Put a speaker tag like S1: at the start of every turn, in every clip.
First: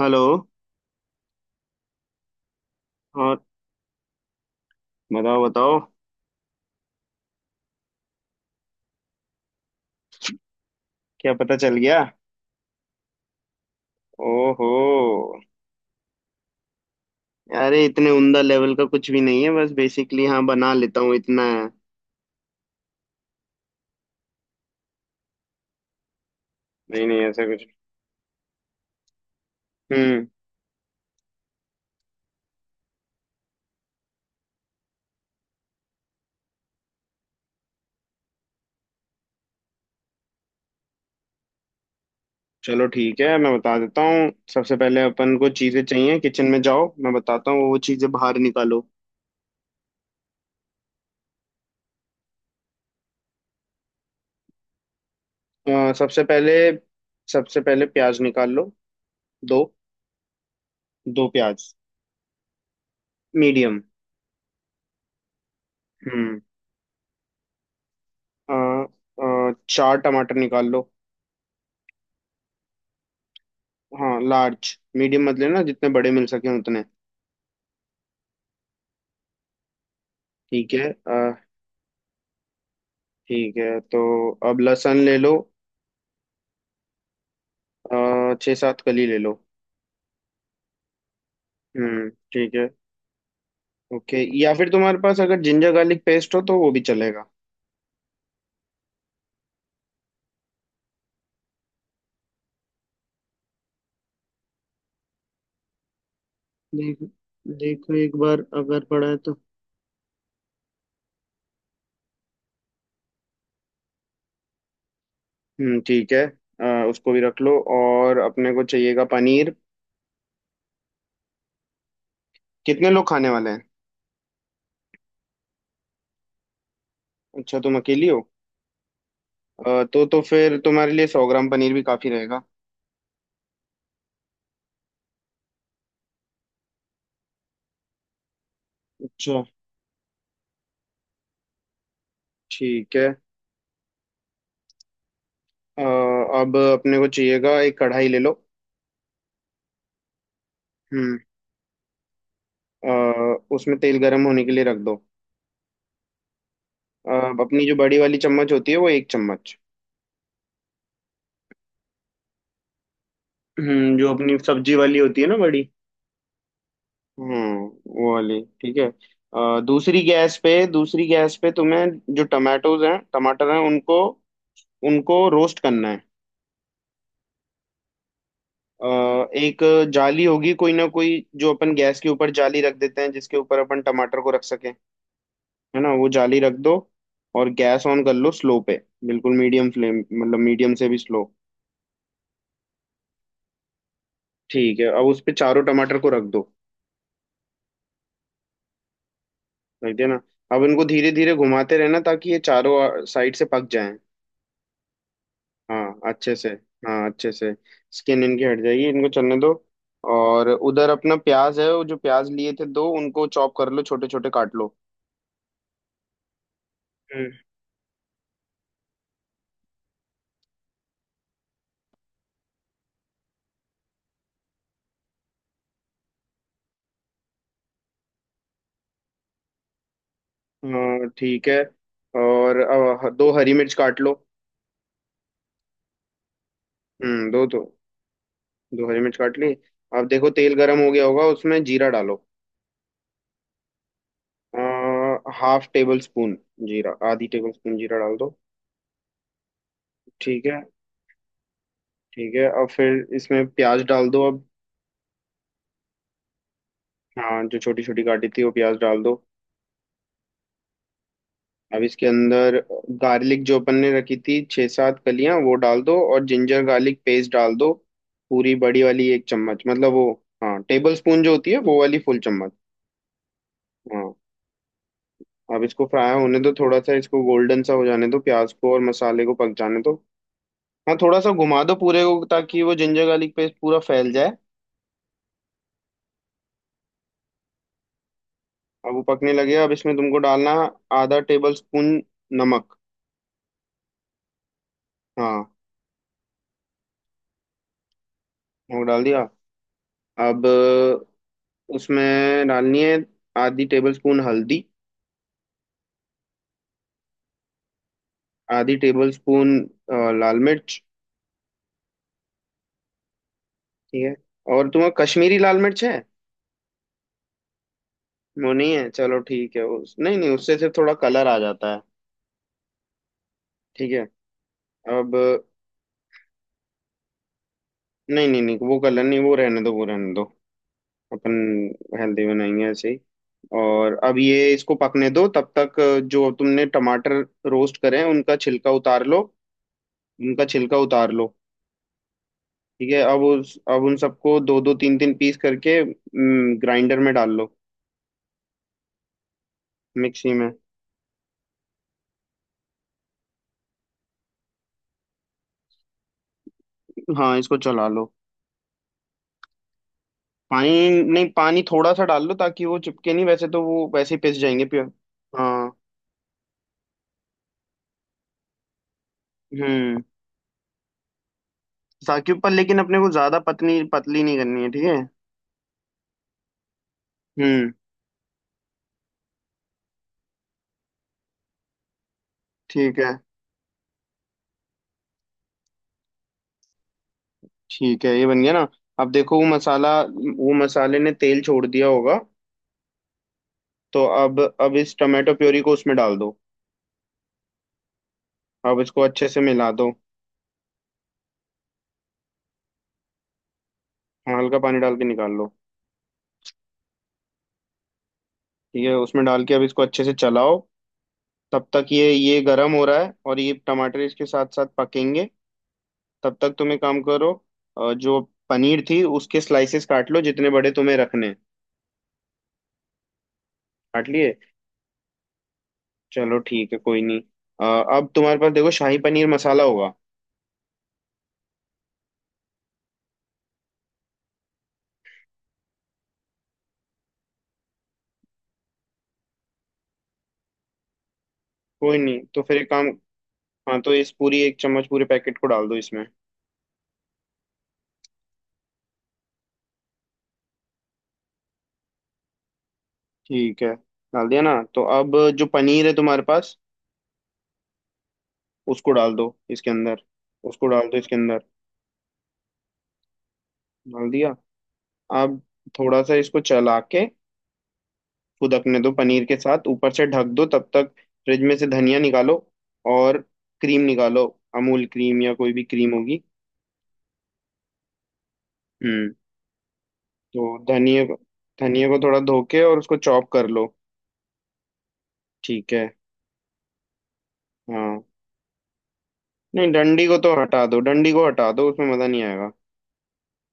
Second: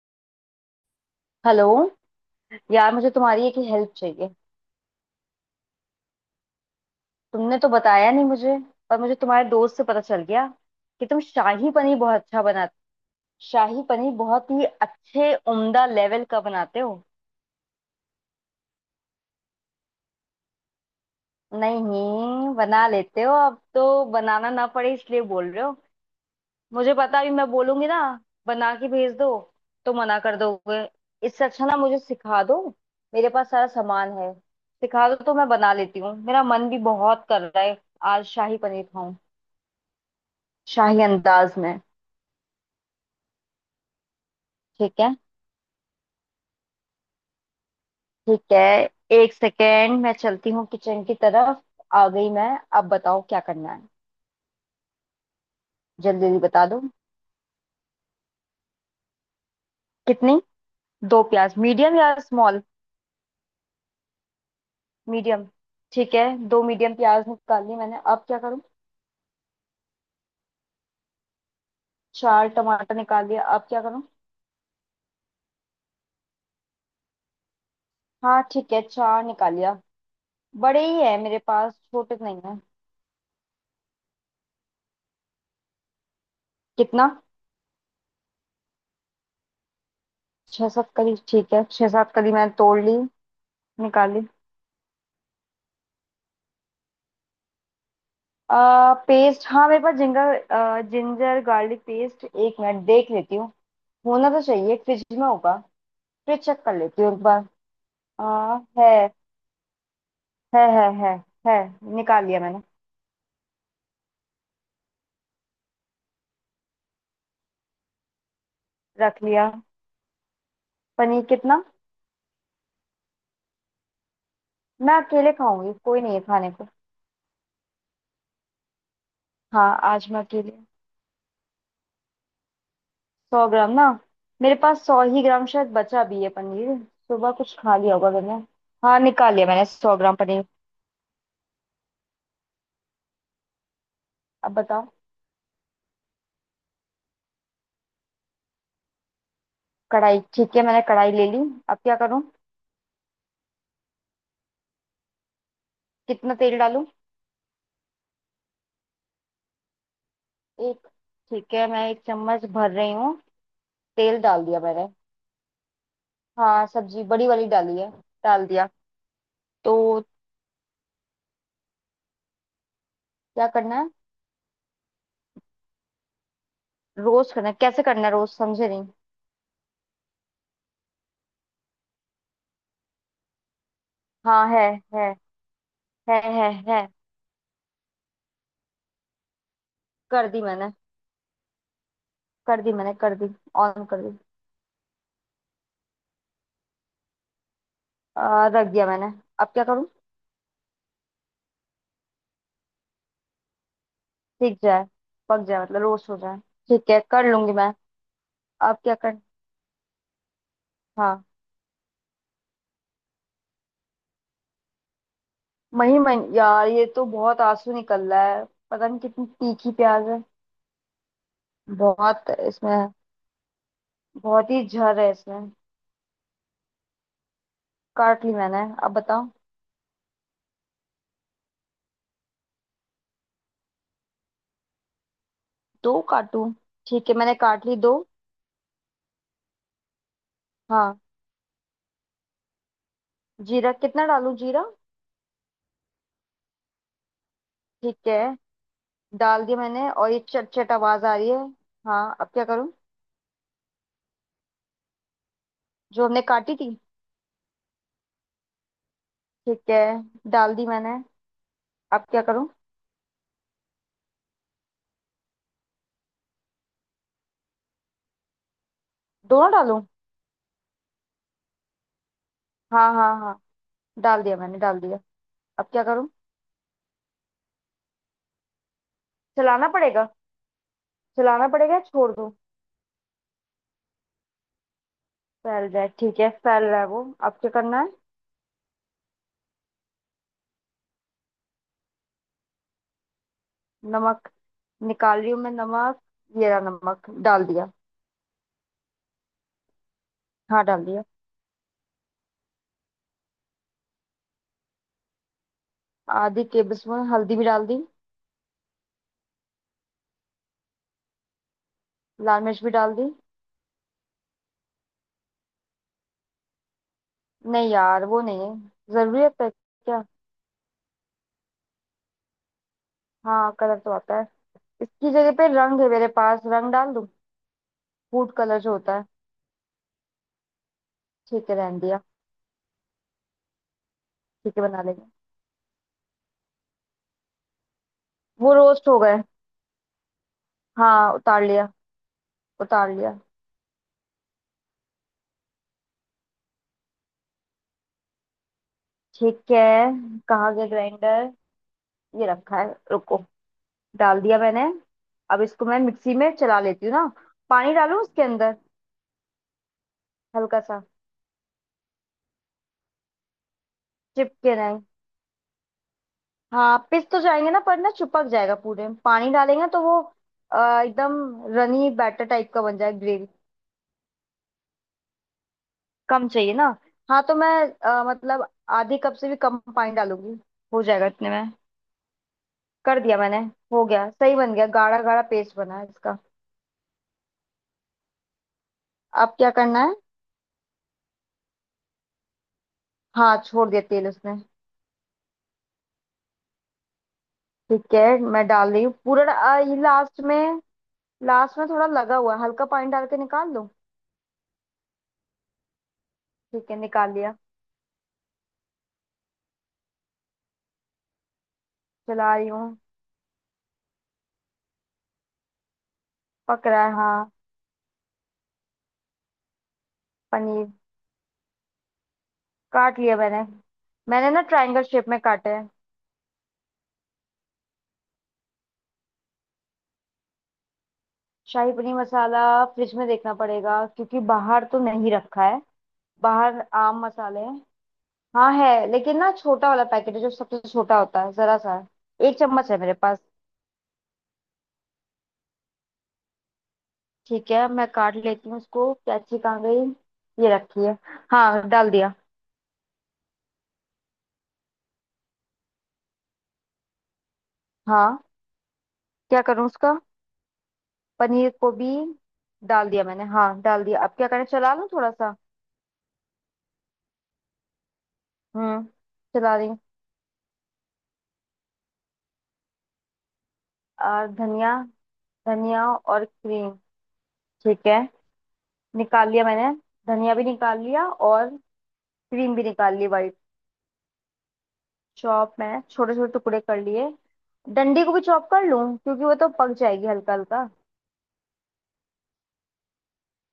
S1: Hello.
S2: Hello. यार मुझे
S1: और
S2: तुम्हारी एक हेल्प चाहिए।
S1: बताओ बताओ।
S2: तुमने तो बताया नहीं मुझे। पर मुझे तुम्हारे दोस्त से पता चल गया कि तुम
S1: क्या पता
S2: शाही
S1: चल
S2: पनीर
S1: गया?
S2: बहुत अच्छा बनाते। शाही पनीर बहुत ही
S1: ओहो।
S2: अच्छे उम्दा लेवल का बनाते हो।
S1: अरे इतने उमदा लेवल का कुछ भी नहीं है, बस बेसिकली, हाँ बना लेता हूँ, इतना है।
S2: नहीं बना लेते हो, अब तो बनाना ना पड़े इसलिए बोल रहे हो। मुझे
S1: नहीं
S2: पता,
S1: नहीं,
S2: अभी मैं
S1: ऐसा कुछ।
S2: बोलूंगी ना बना के भेज दो तो मना
S1: हम्म।
S2: कर दोगे। इससे अच्छा ना मुझे सिखा दो। मेरे पास सारा सामान है। सिखा दो तो मैं बना लेती हूँ, मेरा मन भी बहुत कर रहा है। आज शाही पनीर खाऊं, शाही अंदाज में।
S1: चलो ठीक है, मैं बता देता हूँ। सबसे पहले
S2: ठीक है,
S1: अपन को चीजें चाहिए, किचन में जाओ, मैं बताता हूँ वो चीजें बाहर
S2: ठीक
S1: निकालो।
S2: है। एक सेकेंड मैं चलती हूँ किचन की तरफ। आ गई मैं। अब बताओ क्या करना है? जल्दी
S1: सबसे
S2: जल्दी
S1: पहले,
S2: बता दो।
S1: सबसे पहले प्याज निकाल लो। दो।
S2: कितनी? दो
S1: दो
S2: प्याज
S1: प्याज
S2: मीडियम या स्मॉल?
S1: मीडियम।
S2: मीडियम? ठीक है।
S1: हम्म।
S2: दो मीडियम प्याज निकाल ली मैंने, अब क्या
S1: अ,
S2: करूँ?
S1: 4 टमाटर निकाल लो।
S2: चार टमाटर निकाल लिया, अब क्या करूँ?
S1: हाँ, लार्ज मीडियम मत लेना, जितने बड़े मिल सके उतने।
S2: हाँ ठीक है, चार निकाल लिया।
S1: ठीक
S2: बड़े
S1: है।
S2: ही है मेरे पास, छोटे तो नहीं है।
S1: ठीक है तो अब लहसुन ले लो।
S2: कितना?
S1: 6-7 कली ले लो।
S2: छह सात कली ठीक है, छह
S1: हम्म,
S2: सात कली मैंने
S1: ठीक है।
S2: तोड़ ली। निकाल
S1: ओके,
S2: ली।
S1: या फिर तुम्हारे पास अगर जिंजर गार्लिक पेस्ट हो तो वो भी चलेगा।
S2: पेस्ट हाँ, मेरे पास जिंगर जिंजर गार्लिक पेस्ट, एक मिनट देख लेती हूँ। होना तो चाहिए, फ्रिज में होगा। फ्रिज चेक कर लेती
S1: देखो,
S2: हूँ एक बार।
S1: देखो एक बार
S2: आ,
S1: अगर
S2: है
S1: पड़ा है तो।
S2: है है है है, निकाल लिया मैंने।
S1: हम्म, ठीक है। उसको भी रख लो, और अपने को चाहिएगा
S2: रख लिया।
S1: पनीर।
S2: पनीर कितना?
S1: कितने लोग खाने वाले हैं?
S2: मैं अकेले खाऊंगी, कोई नहीं है खाने को।
S1: अच्छा, तुम अकेली हो?
S2: हाँ,
S1: तो
S2: आज
S1: तो
S2: मैं अकेले।
S1: फिर तुम्हारे लिए 100 ग्राम पनीर भी काफी रहेगा।
S2: 100 ग्राम ना? मेरे पास सौ ही ग्राम शायद बचा भी है पनीर। सुबह कुछ खा लिया होगा मैंने। हाँ, निकाल
S1: अच्छा।
S2: लिया मैंने 100 ग्राम पनीर।
S1: ठीक है।
S2: अब बताओ।
S1: अब अपने को चाहिएगा, एक कढ़ाई ले लो।
S2: कढ़ाई ठीक है, मैंने कढ़ाई
S1: हम्म।
S2: ले ली। अब क्या करूँ?
S1: अ, उसमें तेल गर्म होने के लिए रख दो।
S2: कितना तेल डालूं?
S1: अ, अपनी जो बड़ी वाली चम्मच होती है, वो 1 चम्मच।
S2: एक? ठीक है, मैं एक चम्मच भर रही हूँ।
S1: जो
S2: तेल
S1: अपनी
S2: डाल दिया
S1: सब्जी
S2: मैंने।
S1: वाली होती है ना बड़ी।
S2: हाँ सब्जी बड़ी वाली
S1: हम्म,
S2: डाली है।
S1: वो वाली
S2: डाल दिया।
S1: ठीक है।
S2: तो
S1: दूसरी गैस पे तुम्हें, जो टमाटोज हैं
S2: क्या
S1: टमाटर हैं
S2: करना है?
S1: उनको, उनको रोस्ट करना है।
S2: रोस्ट करना है, कैसे करना है रोस्ट समझे
S1: अ,
S2: नहीं?
S1: एक जाली होगी कोई ना कोई, जो अपन गैस के ऊपर जाली रख देते हैं जिसके ऊपर अपन टमाटर को रख
S2: हाँ
S1: सकें,
S2: है
S1: है ना वो जाली
S2: है
S1: रख दो।
S2: है।
S1: और गैस ऑन कर लो स्लो पे, बिल्कुल मीडियम फ्लेम,
S2: कर
S1: मतलब
S2: दी मैंने,
S1: मीडियम से भी स्लो।
S2: कर दी मैंने, कर दी। ऑन कर दी।
S1: ठीक है, अब उस पे चारों टमाटर को रख दो।
S2: रख दिया मैंने, अब क्या करूँ?
S1: रख दिया ना। अब इनको धीरे धीरे घुमाते रहना ताकि ये चारों साइड से पक जाएं।
S2: सीख जाए, पक जाए मतलब
S1: हाँ,
S2: रोस्ट हो
S1: अच्छे
S2: जाए?
S1: से।
S2: ठीक है,
S1: हाँ,
S2: कर
S1: अच्छे
S2: लूंगी
S1: से।
S2: मैं।
S1: स्किन इनकी हट
S2: अब
S1: जाएगी,
S2: क्या
S1: इनको
S2: कर?
S1: चलने दो। और उधर अपना
S2: हाँ,
S1: प्याज है, वो जो प्याज लिए थे दो, उनको चॉप कर लो, छोटे छोटे काट लो।
S2: मही मही यार, ये तो
S1: हम्म।
S2: बहुत आंसू निकल रहा है। पता नहीं कितनी तीखी प्याज है, बहुत इसमें। बहुत ही जहर है इसमें। काट ली मैंने, अब बताओ।
S1: हाँ, ठीक है। और अब 2 हरी मिर्च काट लो।
S2: दो काटू? ठीक है,
S1: हम्म,
S2: मैंने
S1: दो दो।
S2: काट ली दो।
S1: दो हरी मिर्च काट ली। अब देखो तेल गरम हो
S2: हाँ।
S1: गया होगा, उसमें जीरा डालो।
S2: जीरा कितना डालूं जीरा?
S1: Half tablespoon. जीरा आधी टेबल स्पून जीरा
S2: ठीक
S1: डाल
S2: है,
S1: दो।
S2: डाल दिया मैंने और ये
S1: ठीक
S2: चट
S1: है।
S2: चट आवाज आ रही है। हाँ अब
S1: ठीक है,
S2: क्या
S1: अब
S2: करूँ?
S1: फिर इसमें प्याज डाल दो अब।
S2: जो हमने काटी थी?
S1: हाँ, जो छोटी छोटी काटी थी वो प्याज डाल दो।
S2: ठीक है, डाल दी मैंने।
S1: अब
S2: अब
S1: इसके
S2: क्या करूँ?
S1: अंदर, गार्लिक जो अपन ने रखी थी 6-7 कलियां वो डाल दो, और जिंजर गार्लिक पेस्ट डाल दो। पूरी बड़ी वाली एक
S2: दोनों
S1: चम्मच,
S2: डालूं?
S1: मतलब वो। हाँ, टेबल स्पून जो होती है वो वाली फुल चम्मच।
S2: हाँ हाँ हाँ।
S1: हाँ।
S2: डाल दिया मैंने, डाल दिया।
S1: अब
S2: अब क्या
S1: इसको
S2: करूँ?
S1: फ्राई होने दो थोड़ा सा, इसको गोल्डन सा हो जाने दो, प्याज को और मसाले को पक
S2: चलाना
S1: जाने दो।
S2: पड़ेगा?
S1: हाँ, थोड़ा सा
S2: चलाना
S1: घुमा
S2: पड़ेगा
S1: दो
S2: या
S1: पूरे
S2: छोड़
S1: को
S2: दूँ?
S1: ताकि वो जिंजर गार्लिक पेस्ट पूरा फैल जाए।
S2: फैल जाए ठीक है, फैल रहा है वो। अब क्या करना है?
S1: अब वो पकने लगे, अब इसमें तुमको डालना आधा टेबल स्पून नमक।
S2: नमक? निकाल रही हूँ
S1: हाँ,
S2: मैं नमक। ये रहा नमक, डाल दिया।
S1: वो डाल दिया। अब
S2: हाँ डाल दिया।
S1: उसमें डालनी है आधी टेबल स्पून हल्दी,
S2: आधी टेबल स्पून हल्दी भी डाल दी।
S1: आधी टेबल स्पून लाल मिर्च।
S2: लाल मिर्च भी डाल दी।
S1: ठीक है, और तुम्हें कश्मीरी लाल मिर्च है?
S2: नहीं यार, वो नहीं
S1: वो
S2: है।
S1: नहीं है, चलो
S2: जरूरत है
S1: ठीक है, उस
S2: क्या?
S1: नहीं नहीं उससे सिर्फ थोड़ा कलर आ जाता है।
S2: हाँ कलर तो
S1: ठीक है।
S2: आता है। इसकी
S1: अब
S2: जगह पे रंग है मेरे पास, रंग डाल दूं?
S1: नहीं
S2: फूड
S1: नहीं नहीं,
S2: कलर जो
S1: वो
S2: होता
S1: कलर
S2: है।
S1: नहीं, वो रहने दो, वो रहने दो। अपन
S2: ठीक है, रहने दिया।
S1: हेल्दी बनाएंगे ऐसे ही। और अब ये
S2: ठीक है,
S1: इसको
S2: बना लेंगे।
S1: पकने दो तब तक। जो तुमने टमाटर रोस्ट करे हैं उनका
S2: वो
S1: छिलका
S2: रोस्ट हो
S1: उतार
S2: गए?
S1: लो, उनका छिलका उतार
S2: हाँ
S1: लो।
S2: उतार लिया, उतार
S1: ठीक है,
S2: लिया।
S1: अब उस अब उन सबको दो दो तीन तीन पीस करके ग्राइंडर में डाल लो,
S2: ठीक है।
S1: मिक्सी में।
S2: कहाँ गया ग्राइंडर? ये रखा है। रुको। डाल दिया मैंने। अब इसको मैं मिक्सी में चला लेती हूँ ना?
S1: हाँ, इसको
S2: पानी
S1: चला
S2: डालूं
S1: लो।
S2: उसके अंदर, हल्का सा?
S1: पानी नहीं, पानी थोड़ा सा डाल लो ताकि वो चिपके नहीं, वैसे तो वो वैसे ही पिस
S2: चिपके
S1: जाएंगे
S2: ना?
S1: प्योर। हाँ।
S2: हाँ पिस तो जाएंगे ना, पर ना चिपक जाएगा पूरे, पानी डालेंगे तो वो
S1: हम्म।
S2: एकदम रनी बैटर
S1: ताकि पर
S2: टाइप का
S1: लेकिन
S2: बन जाए
S1: अपने को
S2: ग्रेवी?
S1: ज्यादा पतली पतली नहीं करनी है, ठीक है।
S2: कम चाहिए ना। हाँ तो मैं
S1: हम्म,
S2: मतलब आधी कप से भी कम पानी डालूंगी। हो जाएगा इतने में।
S1: ठीक
S2: कर
S1: है।
S2: दिया मैंने। हो गया, सही बन गया, गाढ़ा गाढ़ा पेस्ट बना है इसका।
S1: ठीक है, ये बन गया ना। अब
S2: अब
S1: देखो वो
S2: क्या करना है?
S1: मसाला वो मसाले ने तेल छोड़ दिया होगा।
S2: हाँ, छोड़ दिया
S1: तो
S2: तेल उसने।
S1: अब इस टमाटो प्योरी को उसमें डाल दो,
S2: ठीक है, मैं डाल
S1: अब
S2: रही हूँ
S1: इसको
S2: पूरा
S1: अच्छे से मिला
S2: ये
S1: दो।
S2: लास्ट में। लास्ट में थोड़ा लगा हुआ है, हल्का पानी डाल के निकाल लूँ?
S1: हाँ, हल्का पानी डाल के निकाल लो।
S2: ठीक है, निकाल लिया।
S1: ठीक है, उसमें डाल के अब इसको अच्छे से चलाओ, तब तक ये
S2: चला
S1: ये
S2: रही
S1: गरम
S2: हूँ।
S1: हो रहा है और ये टमाटर इसके साथ साथ पकेंगे। तब तक
S2: पक
S1: तुम एक
S2: रहा है
S1: काम
S2: हाँ।
S1: करो। जो पनीर थी उसके स्लाइसेस काट लो जितने
S2: पनीर?
S1: बड़े तुम्हें रखने हैं।
S2: काट लिया मैंने।
S1: काट
S2: मैंने
S1: लिए?
S2: ना ट्रायंगल शेप में काटे हैं।
S1: चलो ठीक है, कोई नहीं। अ, अब तुम्हारे पास देखो शाही पनीर मसाला होगा।
S2: शाही पनीर मसाला? फ्रिज में देखना पड़ेगा क्योंकि बाहर तो नहीं रखा है। बाहर आम मसाले हैं। हाँ है, लेकिन ना छोटा वाला पैकेट है जो सबसे छोटा होता है, जरा सा
S1: कोई नहीं,
S2: है। एक
S1: तो फिर एक
S2: चम्मच है
S1: काम,
S2: मेरे पास।
S1: हाँ, तो इस पूरी एक चम्मच पूरे पैकेट को डाल दो इसमें।
S2: ठीक है, मैं काट लेती हूँ उसको। कैची कहाँ गई? ये रखी है। हाँ डाल दिया।
S1: ठीक है। डाल दिया ना, तो अब जो पनीर है तुम्हारे पास,
S2: हाँ।
S1: उसको डाल दो
S2: क्या करूँ
S1: इसके
S2: उसका?
S1: अंदर, उसको डाल दो इसके अंदर।
S2: पनीर को भी? डाल दिया मैंने, हाँ डाल दिया।
S1: डाल
S2: अब क्या
S1: दिया।
S2: करें, चला लूँ थोड़ा सा?
S1: आप, थोड़ा सा इसको चला के फुदकने
S2: हम्म,
S1: दो पनीर के
S2: चला
S1: साथ,
S2: रही हूँ।
S1: ऊपर से ढक दो तब तक। फ्रिज में से धनिया निकालो, और क्रीम निकालो।
S2: और धनिया?
S1: अमूल क्रीम या कोई भी
S2: धनिया
S1: क्रीम होगी।
S2: और क्रीम? ठीक है।
S1: हम्म।
S2: निकाल लिया मैंने, धनिया भी
S1: तो
S2: निकाल
S1: धनिया
S2: लिया
S1: को,
S2: और
S1: धनिया को थोड़ा धो
S2: क्रीम
S1: के
S2: भी
S1: और उसको
S2: निकाल ली
S1: चॉप
S2: वाइट।
S1: कर लो।
S2: चॉप
S1: ठीक
S2: मैंने
S1: है।
S2: छोटे छोटे टुकड़े कर लिए।
S1: हाँ।
S2: डंडी को भी चॉप कर लूं क्योंकि वो तो
S1: नहीं,
S2: पक
S1: डंडी
S2: जाएगी
S1: को
S2: हल्का
S1: तो हटा
S2: हल्का।
S1: दो, डंडी को हटा दो, उसमें मजा नहीं आएगा।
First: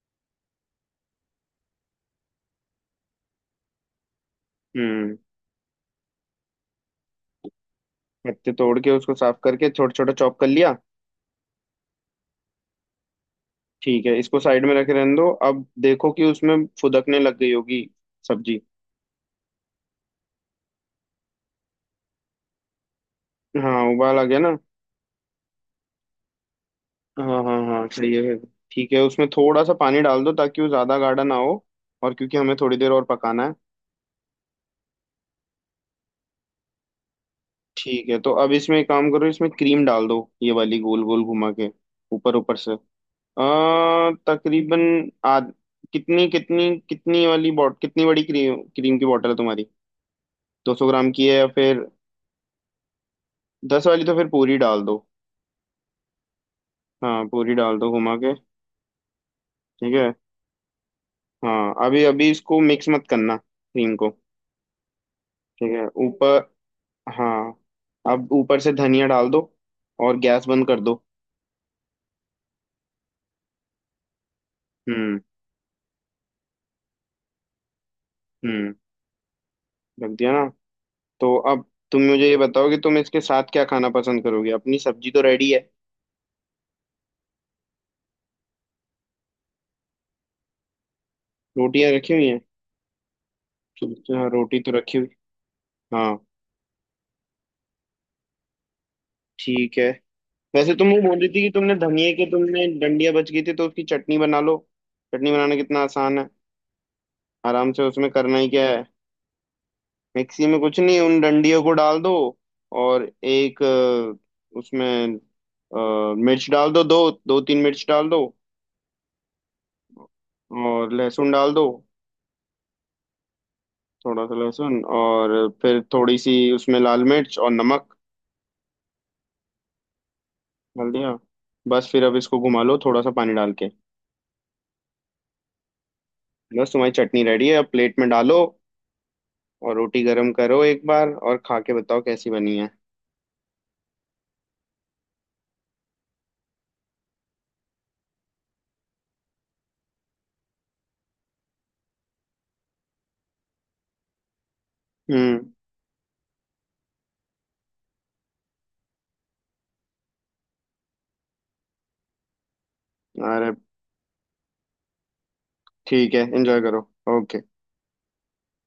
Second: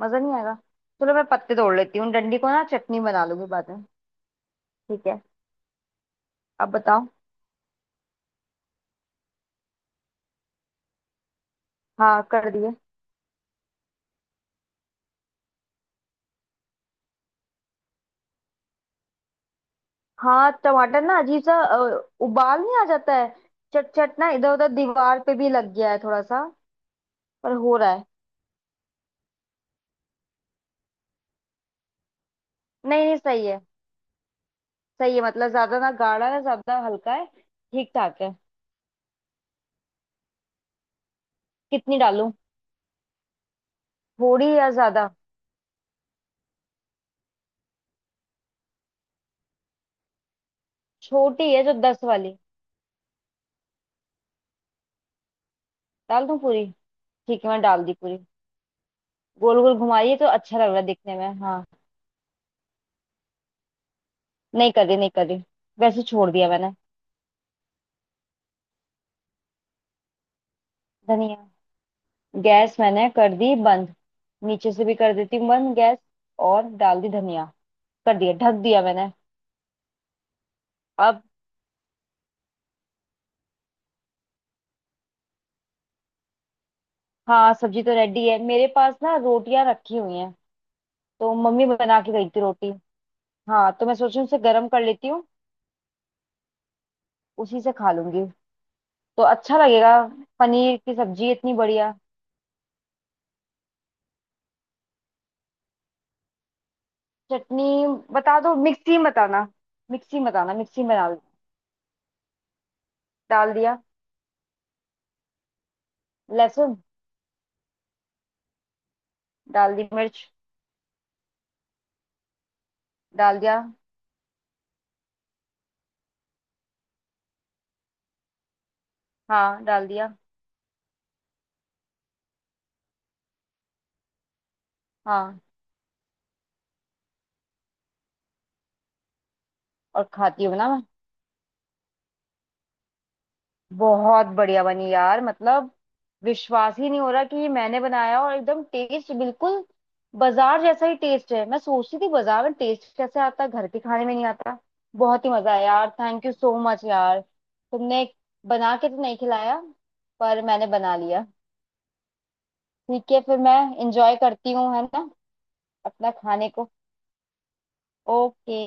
S2: मजा नहीं आएगा? चलो मैं पत्ते तोड़ लेती हूँ, डंडी को ना चटनी बना लूंगी बाद में। ठीक
S1: हम्म।
S2: है। अब बताओ।
S1: पत्ते तोड़ के उसको साफ करके छोटा छोटा चॉप कर लिया।
S2: हाँ कर दिए।
S1: ठीक है, इसको साइड में रखे रहने दो, अब देखो कि उसमें फुदकने लग गई होगी सब्जी।
S2: हाँ टमाटर ना अजीब सा उबाल नहीं आ जाता है?
S1: हाँ,
S2: चट
S1: उबाल
S2: चट
S1: आ
S2: ना
S1: गया
S2: इधर
S1: ना।
S2: उधर दीवार पे भी लग गया है थोड़ा सा।
S1: हाँ
S2: पर
S1: हाँ
S2: हो
S1: हाँ,
S2: रहा है।
S1: सही है। ठीक है, उसमें थोड़ा सा पानी डाल दो ताकि वो ज़्यादा गाढ़ा ना हो, और क्योंकि हमें थोड़ी देर और
S2: नहीं नहीं,
S1: पकाना
S2: सही
S1: है।
S2: है। सही है मतलब, ज्यादा ना गाढ़ा है ज्यादा हल्का है, ठीक
S1: ठीक है,
S2: ठाक
S1: तो
S2: है।
S1: अब इसमें एक काम करो, इसमें क्रीम डाल दो ये वाली गोल गोल घुमा के,
S2: कितनी डालूं?
S1: ऊपर ऊपर से,
S2: थोड़ी या
S1: तकरीबन
S2: ज्यादा?
S1: आध, कितनी कितनी कितनी वाली बॉट कितनी बड़ी क्रीम क्रीम की बॉटल है तुम्हारी? 200 ग्राम की है या
S2: छोटी है, जो
S1: फिर
S2: 10 वाली।
S1: 10 वाली? तो फिर पूरी डाल दो।
S2: डाल दूं पूरी?
S1: हाँ,
S2: ठीक है,
S1: पूरी
S2: मैं
S1: डाल
S2: डाल
S1: दो
S2: दी
S1: घुमा
S2: पूरी।
S1: के।
S2: गोल गोल
S1: ठीक है।
S2: घुमाइए तो अच्छा लग रहा है दिखने में, हाँ।
S1: हाँ, अभी अभी इसको मिक्स मत करना क्रीम को।
S2: नहीं कर रही, नहीं कर रही।
S1: ठीक है,
S2: वैसे छोड़
S1: ऊपर,
S2: दिया मैंने।
S1: हाँ, अब ऊपर से धनिया डाल दो और गैस बंद कर दो।
S2: धनिया? गैस मैंने कर दी बंद। नीचे से भी कर
S1: हम्म।
S2: देती हूँ बंद गैस। और डाल दी धनिया। कर दिया, ढक
S1: हम्म।
S2: दिया मैंने।
S1: रख दिया ना,
S2: अब?
S1: तो अब तुम मुझे ये बताओ कि तुम इसके साथ क्या खाना पसंद करोगे, अपनी सब्जी तो रेडी है।
S2: हाँ सब्जी तो रेडी है, मेरे पास ना रोटियां रखी हुई हैं। तो मम्मी
S1: रोटियां
S2: बना
S1: रखी
S2: के
S1: हुई
S2: गई
S1: हैं।
S2: थी रोटी। हाँ तो मैं सोच रही हूँ
S1: हाँ
S2: उसे
S1: रोटी
S2: गर्म
S1: तो
S2: कर
S1: रखी
S2: लेती
S1: हुई।
S2: हूँ।
S1: हाँ।
S2: उसी से खा लूंगी तो अच्छा
S1: ठीक है।
S2: लगेगा।
S1: वैसे
S2: पनीर
S1: तुम
S2: की
S1: वो बोल रही
S2: सब्जी
S1: थी कि
S2: इतनी
S1: तुमने
S2: बढ़िया।
S1: धनिए के तुमने डंडियां बच गई थी, तो उसकी चटनी बना लो। चटनी बनाना कितना आसान है,
S2: चटनी?
S1: आराम से, उसमें करना
S2: बता
S1: ही
S2: दो
S1: क्या।
S2: मिक्सी में बताना। मिक्सी में
S1: मिक्सी
S2: बताना,
S1: में कुछ
S2: मिक्सी में
S1: नहीं,
S2: डाल।
S1: उन डंडियों को डाल दो, और
S2: डाल
S1: एक
S2: दिया।
S1: उसमें मिर्च डाल
S2: लहसुन?
S1: दो, दो दो तीन मिर्च डाल दो,
S2: डाल दी मिर्च।
S1: और लहसुन डाल दो,
S2: डाल दिया।
S1: थोड़ा सा लहसुन, और फिर थोड़ी सी उसमें लाल मिर्च और नमक।
S2: हाँ डाल दिया।
S1: डाल दिया। बस, फिर अब इसको घुमा लो थोड़ा सा पानी डाल के,
S2: हाँ
S1: बस तुम्हारी चटनी रेडी है। अब प्लेट में डालो और रोटी
S2: और
S1: गर्म
S2: खाती हूँ
S1: करो
S2: ना मैं।
S1: एक बार, और खा के बताओ कैसी बनी है।
S2: बहुत बढ़िया बनी यार, मतलब विश्वास ही नहीं हो रहा कि ये मैंने बनाया, और एकदम टेस्ट बिल्कुल बाजार जैसा ही टेस्ट है। मैं सोचती थी बाजार में टेस्ट कैसे आता है, घर के खाने में नहीं आता। बहुत ही
S1: हम्म।
S2: मजा आया यार, थैंक यू सो मच यार तुमने। बना के तो नहीं खिलाया, पर मैंने बना लिया। ठीक है, फिर
S1: अरे,
S2: मैं इंजॉय करती हूँ है ना अपना
S1: ठीक है,
S2: खाने
S1: एंजॉय
S2: को।
S1: करो। ओके।
S2: ओके।